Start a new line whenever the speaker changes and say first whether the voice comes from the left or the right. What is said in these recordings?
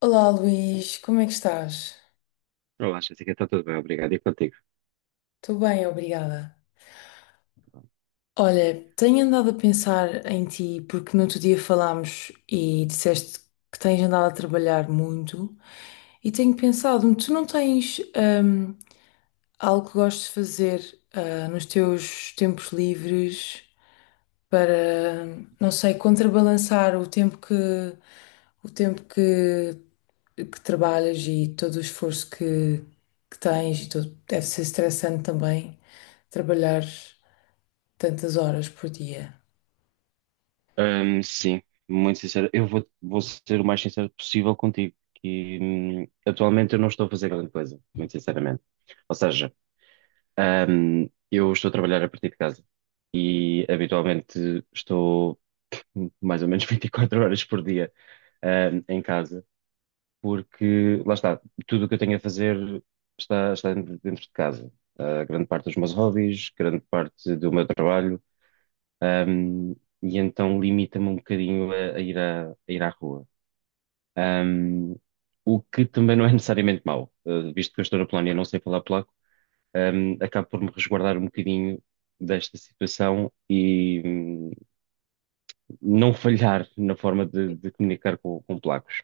left: Olá Luís, como é que estás?
right: Olá, Jéssica, está tudo bem, obrigado. E contigo?
left: Estou bem, obrigada. Olha, tenho andado a pensar em ti porque no outro dia falámos e disseste que tens andado a trabalhar muito e tenho pensado, tu não tens algo que gostes de fazer nos teus tempos livres? Para, não sei, contrabalançar o tempo que o tempo que, que trabalhas e todo o esforço que tens e todo, deve ser estressante também trabalhar tantas horas por dia.
right: Sim, muito sincero. Eu vou ser o mais sincero possível contigo, que atualmente eu não estou a fazer grande coisa, muito sinceramente. Ou seja, eu estou a trabalhar a partir de casa e habitualmente estou mais ou menos 24 horas por dia, em casa, porque lá está, tudo o que eu tenho a fazer está dentro de casa. Grande parte dos meus hobbies, grande parte do meu trabalho. Um, e então limita-me um bocadinho a ir à rua. Um, o que também não é necessariamente mau. Visto que eu estou na Polónia e não sei falar polaco, acabo por me resguardar um bocadinho desta situação e não falhar na forma de comunicar com polacos.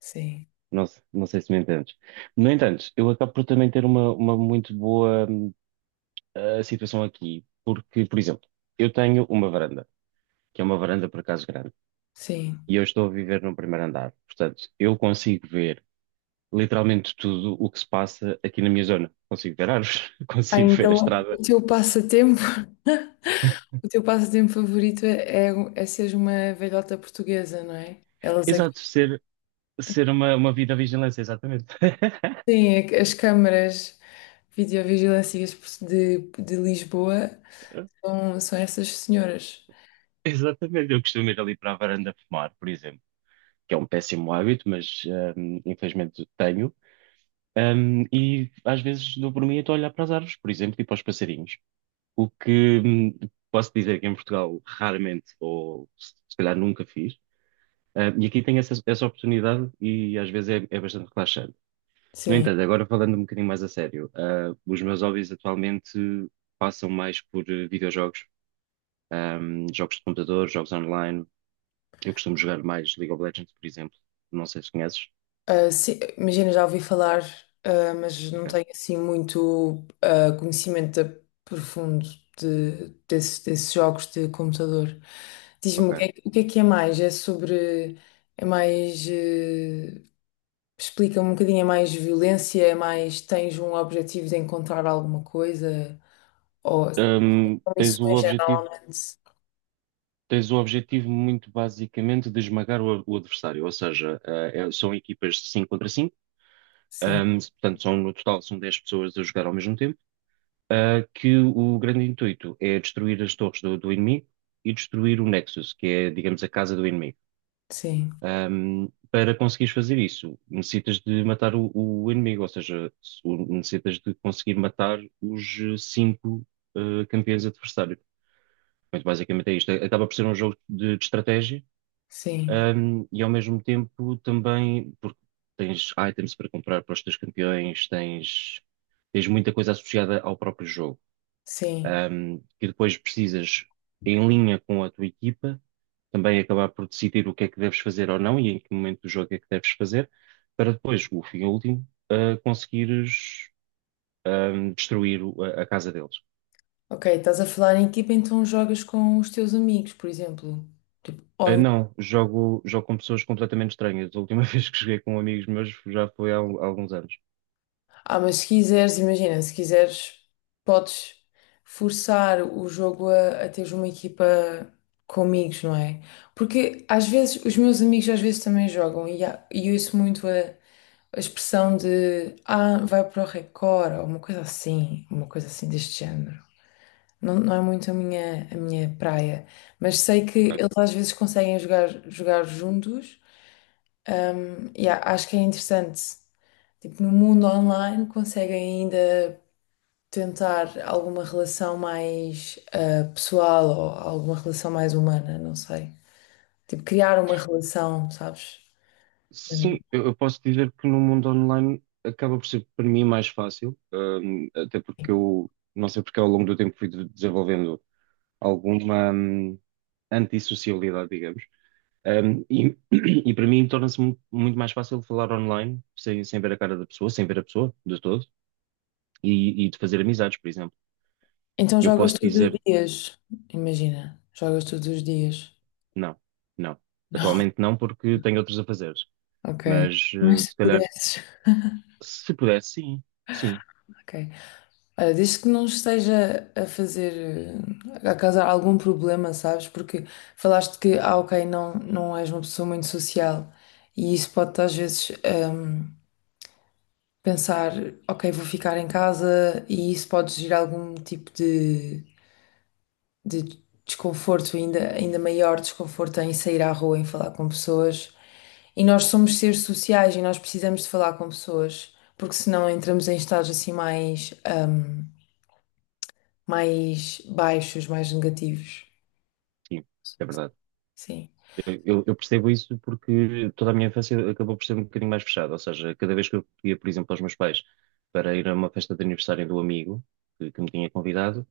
left: Sim,
right: Não, não sei se me entendes. No entanto, eu acabo por também ter uma muito boa situação aqui, porque, por exemplo, eu tenho uma varanda, que é uma varanda por acaso grande.
left: sim.
right: E eu estou a viver no primeiro andar. Portanto, eu consigo ver literalmente tudo o que se passa aqui na minha zona. Consigo ver árvores,
left: Ah,
right: consigo ver a
left: então
right: estrada.
left: o teu passatempo favorito é, é seres uma velhota portuguesa, não é? Elas é que
right: Exato, ser uma vida à vigilância, exatamente.
left: têm as câmaras videovigilâncias de Lisboa. São, são essas senhoras.
right: Exatamente. Eu costumo ir ali para a varanda fumar, por exemplo, que é um péssimo hábito, mas infelizmente tenho. E às vezes dou por mim e estou a olhar para as árvores, por exemplo, e para os passarinhos. O que posso dizer que em Portugal raramente, ou se calhar nunca fiz. E aqui tem essa oportunidade e às vezes é bastante relaxante. No
left: Sim.
right: entanto, agora falando um bocadinho mais a sério, os meus hobbies atualmente passam mais por videojogos, jogos de computador, jogos online. Eu costumo jogar mais League of Legends, por exemplo. Não sei se conheces.
left: Ah, sim, imagina, já ouvi falar, ah, mas não
right: Ok.
left: tenho assim muito profundo desses jogos de computador. Diz-me
right: Ok.
left: o que é mais? É sobre. É mais. Explica-me um bocadinho, é mais violência, é mais tens um objetivo de encontrar alguma coisa? Ou são
right: Ahm, tens o
left: missões
right: objetivo,
left: geralmente?
right: Tens o objetivo muito basicamente de esmagar o adversário, ou seja, são equipas de 5 contra 5,
left: Sim,
right: portanto, no total são 10 pessoas a jogar ao mesmo tempo, que o grande intuito é destruir as torres do inimigo e destruir o Nexus, que é, digamos, a casa do inimigo.
left: sim,
right: Para conseguires fazer isso, necessitas de matar o inimigo, ou seja, necessitas de conseguir matar os cinco campeões adversários. Portanto, basicamente é isto. Acaba por ser um jogo de estratégia,
left: sim,
right: e ao mesmo tempo também, porque tens items para comprar para os teus campeões, tens muita coisa associada ao próprio jogo,
left: sim.
right: que depois precisas, em linha com a tua equipa, também acabar por decidir o que é que deves fazer ou não e em que momento do jogo é que deves fazer, para depois, o fim último, conseguires destruir a casa deles.
left: Ok, estás a falar em equipa, então jogas com os teus amigos, por exemplo. Tipo, on-
right: Não, jogo com pessoas completamente estranhas. A última vez que joguei com amigos meus já foi há alguns anos.
left: Ah, mas se quiseres, imagina, se quiseres, podes forçar o jogo a teres uma equipa com amigos, não é? Porque às vezes, os meus amigos às vezes também jogam e eu ouço muito a expressão de ah, vai para o Record, ou uma coisa assim deste género. Não, não é muito a minha praia, mas sei que
right: Ok.
left: eles às vezes conseguem jogar juntos. Um, yeah, acho que é interessante. Tipo, no mundo online conseguem ainda tentar alguma relação mais pessoal ou alguma relação mais humana, não sei. Tipo, criar uma relação, sabes? Hum.
right: Sim, eu posso dizer que no mundo online acaba por ser para mim mais fácil, até porque eu não sei porque ao longo do tempo fui desenvolvendo alguma antissociabilidade, digamos. Um, e, e para mim torna-se muito mais fácil falar online, sem ver a cara da pessoa, sem ver a pessoa de todo, e de fazer amizades, por exemplo.
left: Então
right: Eu
left: jogas
right: posso
left: todos os
right: dizer.
left: dias. Imagina, jogas todos os dias.
right: Não, não.
left: Não.
right: Atualmente não, porque tenho outros a fazer.
left: Ok.
right: Mas
left: Mas se
right: se calhar,
left: pudesses.
right: se pudesse, sim, sim,
left: Ok. Olha, desde que não esteja a fazer, eh, a causar algum problema, sabes? Porque falaste que, ah, ok, não, não és uma pessoa muito social e isso pode-te às vezes pensar, ok, vou ficar em casa e isso pode gerar algum tipo de desconforto, ainda maior desconforto em sair à rua, em falar com pessoas. E nós somos seres sociais e nós precisamos de falar com pessoas, porque senão entramos em estados assim mais. Mais baixos, mais negativos.
right: sim, é verdade.
left: Sim.
right: Eu percebo isso porque toda a minha infância acabou por ser um bocadinho mais fechada. Ou seja, cada vez que eu ia, por exemplo, aos meus pais para ir a uma festa de aniversário do amigo que me tinha convidado,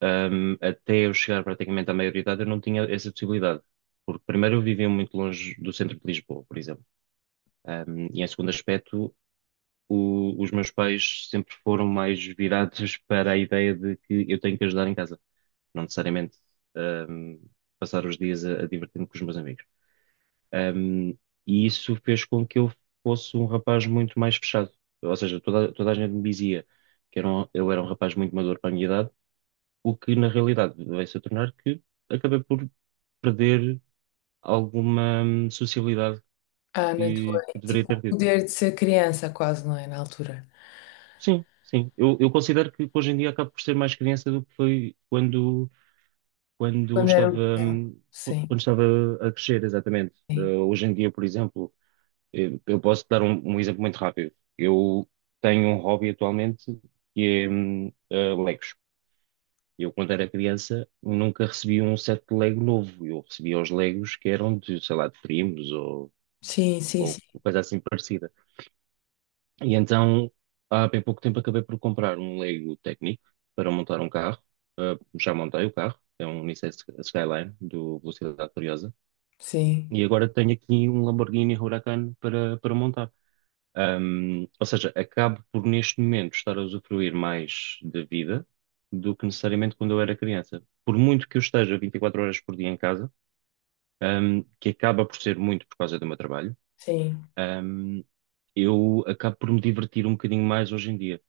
right: até eu chegar praticamente à maioridade, eu não tinha essa possibilidade. Porque, primeiro, eu vivia muito longe do centro de Lisboa, por exemplo. E, em segundo aspecto, os meus pais sempre foram mais virados para a ideia de que eu tenho que ajudar em casa, não necessariamente, ahm, passar os dias a divertir-me com os meus amigos. Um, e isso fez com que eu fosse um rapaz muito mais fechado. Ou seja, toda a gente me dizia que eu era um rapaz muito maduro para a minha idade, o que na realidade veio-se a tornar que acabei por perder alguma socialidade
left: Ah, na tua,
right: que,
left: é
right: que deveria
left: tipo, o
right: ter tido.
left: poder de ser criança, quase, não é? Na altura.
right: Sim, sim. Eu considero que hoje em dia acabo por ser mais criança do que foi
left: Quando era o. Sim,
right: quando estava a crescer, exatamente.
left: sim.
right: Hoje em dia, por exemplo. Eu posso dar um exemplo muito rápido. Eu tenho um hobby atualmente que é Legos. Eu, quando era criança, nunca recebi um set de Lego novo. Eu recebia os Legos que eram de, sei lá, de primos ou,
left: Sim, sim,
right: ou
left: sim.
right: coisa assim parecida. E então, há bem pouco tempo, acabei por comprar um Lego técnico para montar um carro. Já montei o carro. É um Nissan Skyline do Velocidade Furiosa.
left: Sim,
right: E agora tenho aqui um Lamborghini Huracan para montar. Ou seja, acabo por neste momento estar a usufruir mais da vida do que necessariamente quando eu era criança. Por muito que eu esteja 24 horas por dia em casa, que acaba por ser muito por causa do meu trabalho,
left: sim,
right: um, eu acabo por me divertir um bocadinho mais hoje em dia.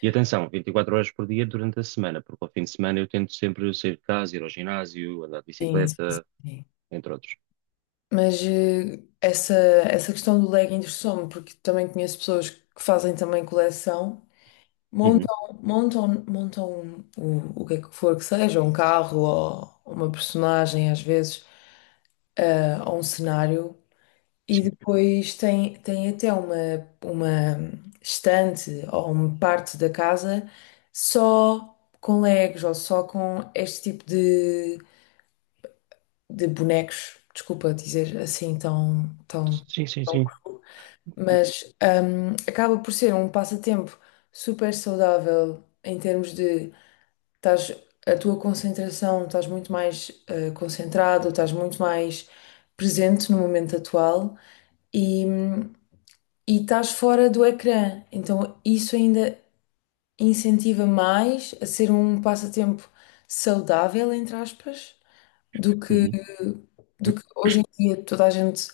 right: E atenção, 24 horas por dia durante a semana, porque ao fim de semana eu tento sempre sair de casa, ir ao ginásio, andar de
left: sim, sim, sim,
right: bicicleta,
left: sim.
right: entre outros.
left: Mas essa questão do legging interessou-me, porque também conheço pessoas que fazem também coleção,
right: Uhum.
left: montam o que é que for que seja, um carro ou uma personagem às vezes, ou um cenário. E
right: Sim,
left: depois tem, tem até uma estante ou uma parte da casa só com Legos ou só com este tipo de bonecos. Desculpa dizer assim
right: sim, sim,
left: tão
right: sim.
left: cru, mas acaba por ser um passatempo super saudável em termos de estás, a tua concentração, estás muito mais concentrado, estás muito mais presente no momento atual. e hum, e estás fora do ecrã. Então, isso ainda incentiva mais a ser um passatempo saudável, entre aspas, do que,
right: Uhum.
left: do que hoje em dia toda a gente,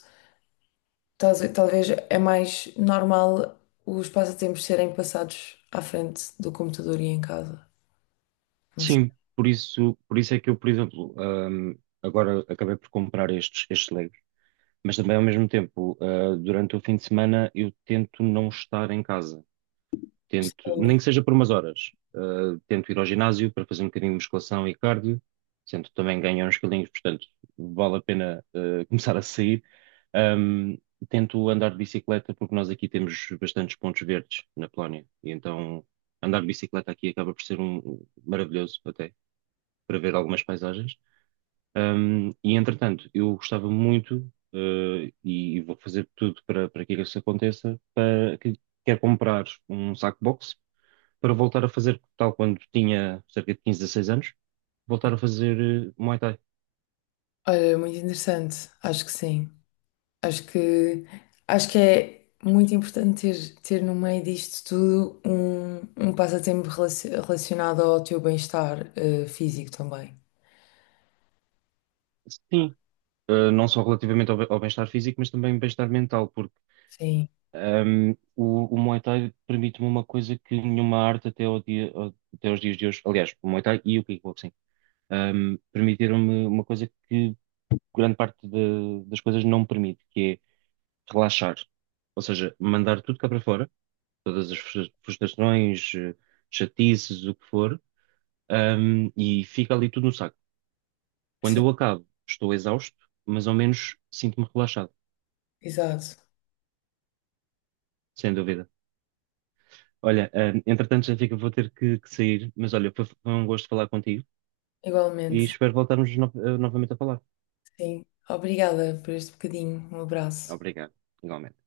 left: talvez é mais normal os passatempos serem passados à frente do computador e em casa. Não sei.
right: Sim, por isso é que eu, por exemplo, agora acabei por comprar estes Legos, mas também ao mesmo tempo, durante o fim de semana, eu tento não estar em casa, tento, nem
left: Sim.
right: que seja por umas horas. Tento ir ao ginásio para fazer um bocadinho de musculação e cardio, tento também ganhar uns quilinhos, portanto, vale a pena, começar a sair. Ahm, Tento andar de bicicleta porque nós aqui temos bastantes pontos verdes na Polónia, e então andar de bicicleta aqui acaba por ser um maravilhoso até para ver algumas paisagens. E entretanto, eu gostava muito, e vou fazer tudo para que isso aconteça, para que quer comprar um saco boxe para voltar a fazer, tal quando tinha cerca de 15, 16 anos, voltar a fazer Muay Thai.
left: Olha, muito interessante. Acho que sim. Acho que, acho que é muito importante ter no meio disto tudo um, um passatempo relacionado ao teu bem-estar, físico também.
right: Sim, não só relativamente ao bem-estar físico, mas também bem-estar mental, porque
left: Sim,
right: o Muay Thai permite-me uma coisa que nenhuma arte até aos dias de hoje, aliás, o Muay Thai e o kickboxing, permitiram-me uma coisa que grande parte das coisas não permite, que é relaxar. Ou seja, mandar tudo cá para fora, todas as frustrações, chatices, o que for, e fica ali tudo no saco. Quando
left: sim,
right: eu acabo, estou exausto, mas ao menos sinto-me relaxado,
left: exato.
right: sem dúvida. Olha, entretanto, já fica, vou ter que sair, mas olha, foi um gosto falar contigo e
left: Igualmente,
right: espero voltarmos novamente a falar.
left: sim. Obrigada por este bocadinho. Um abraço.
right: Obrigado, igualmente.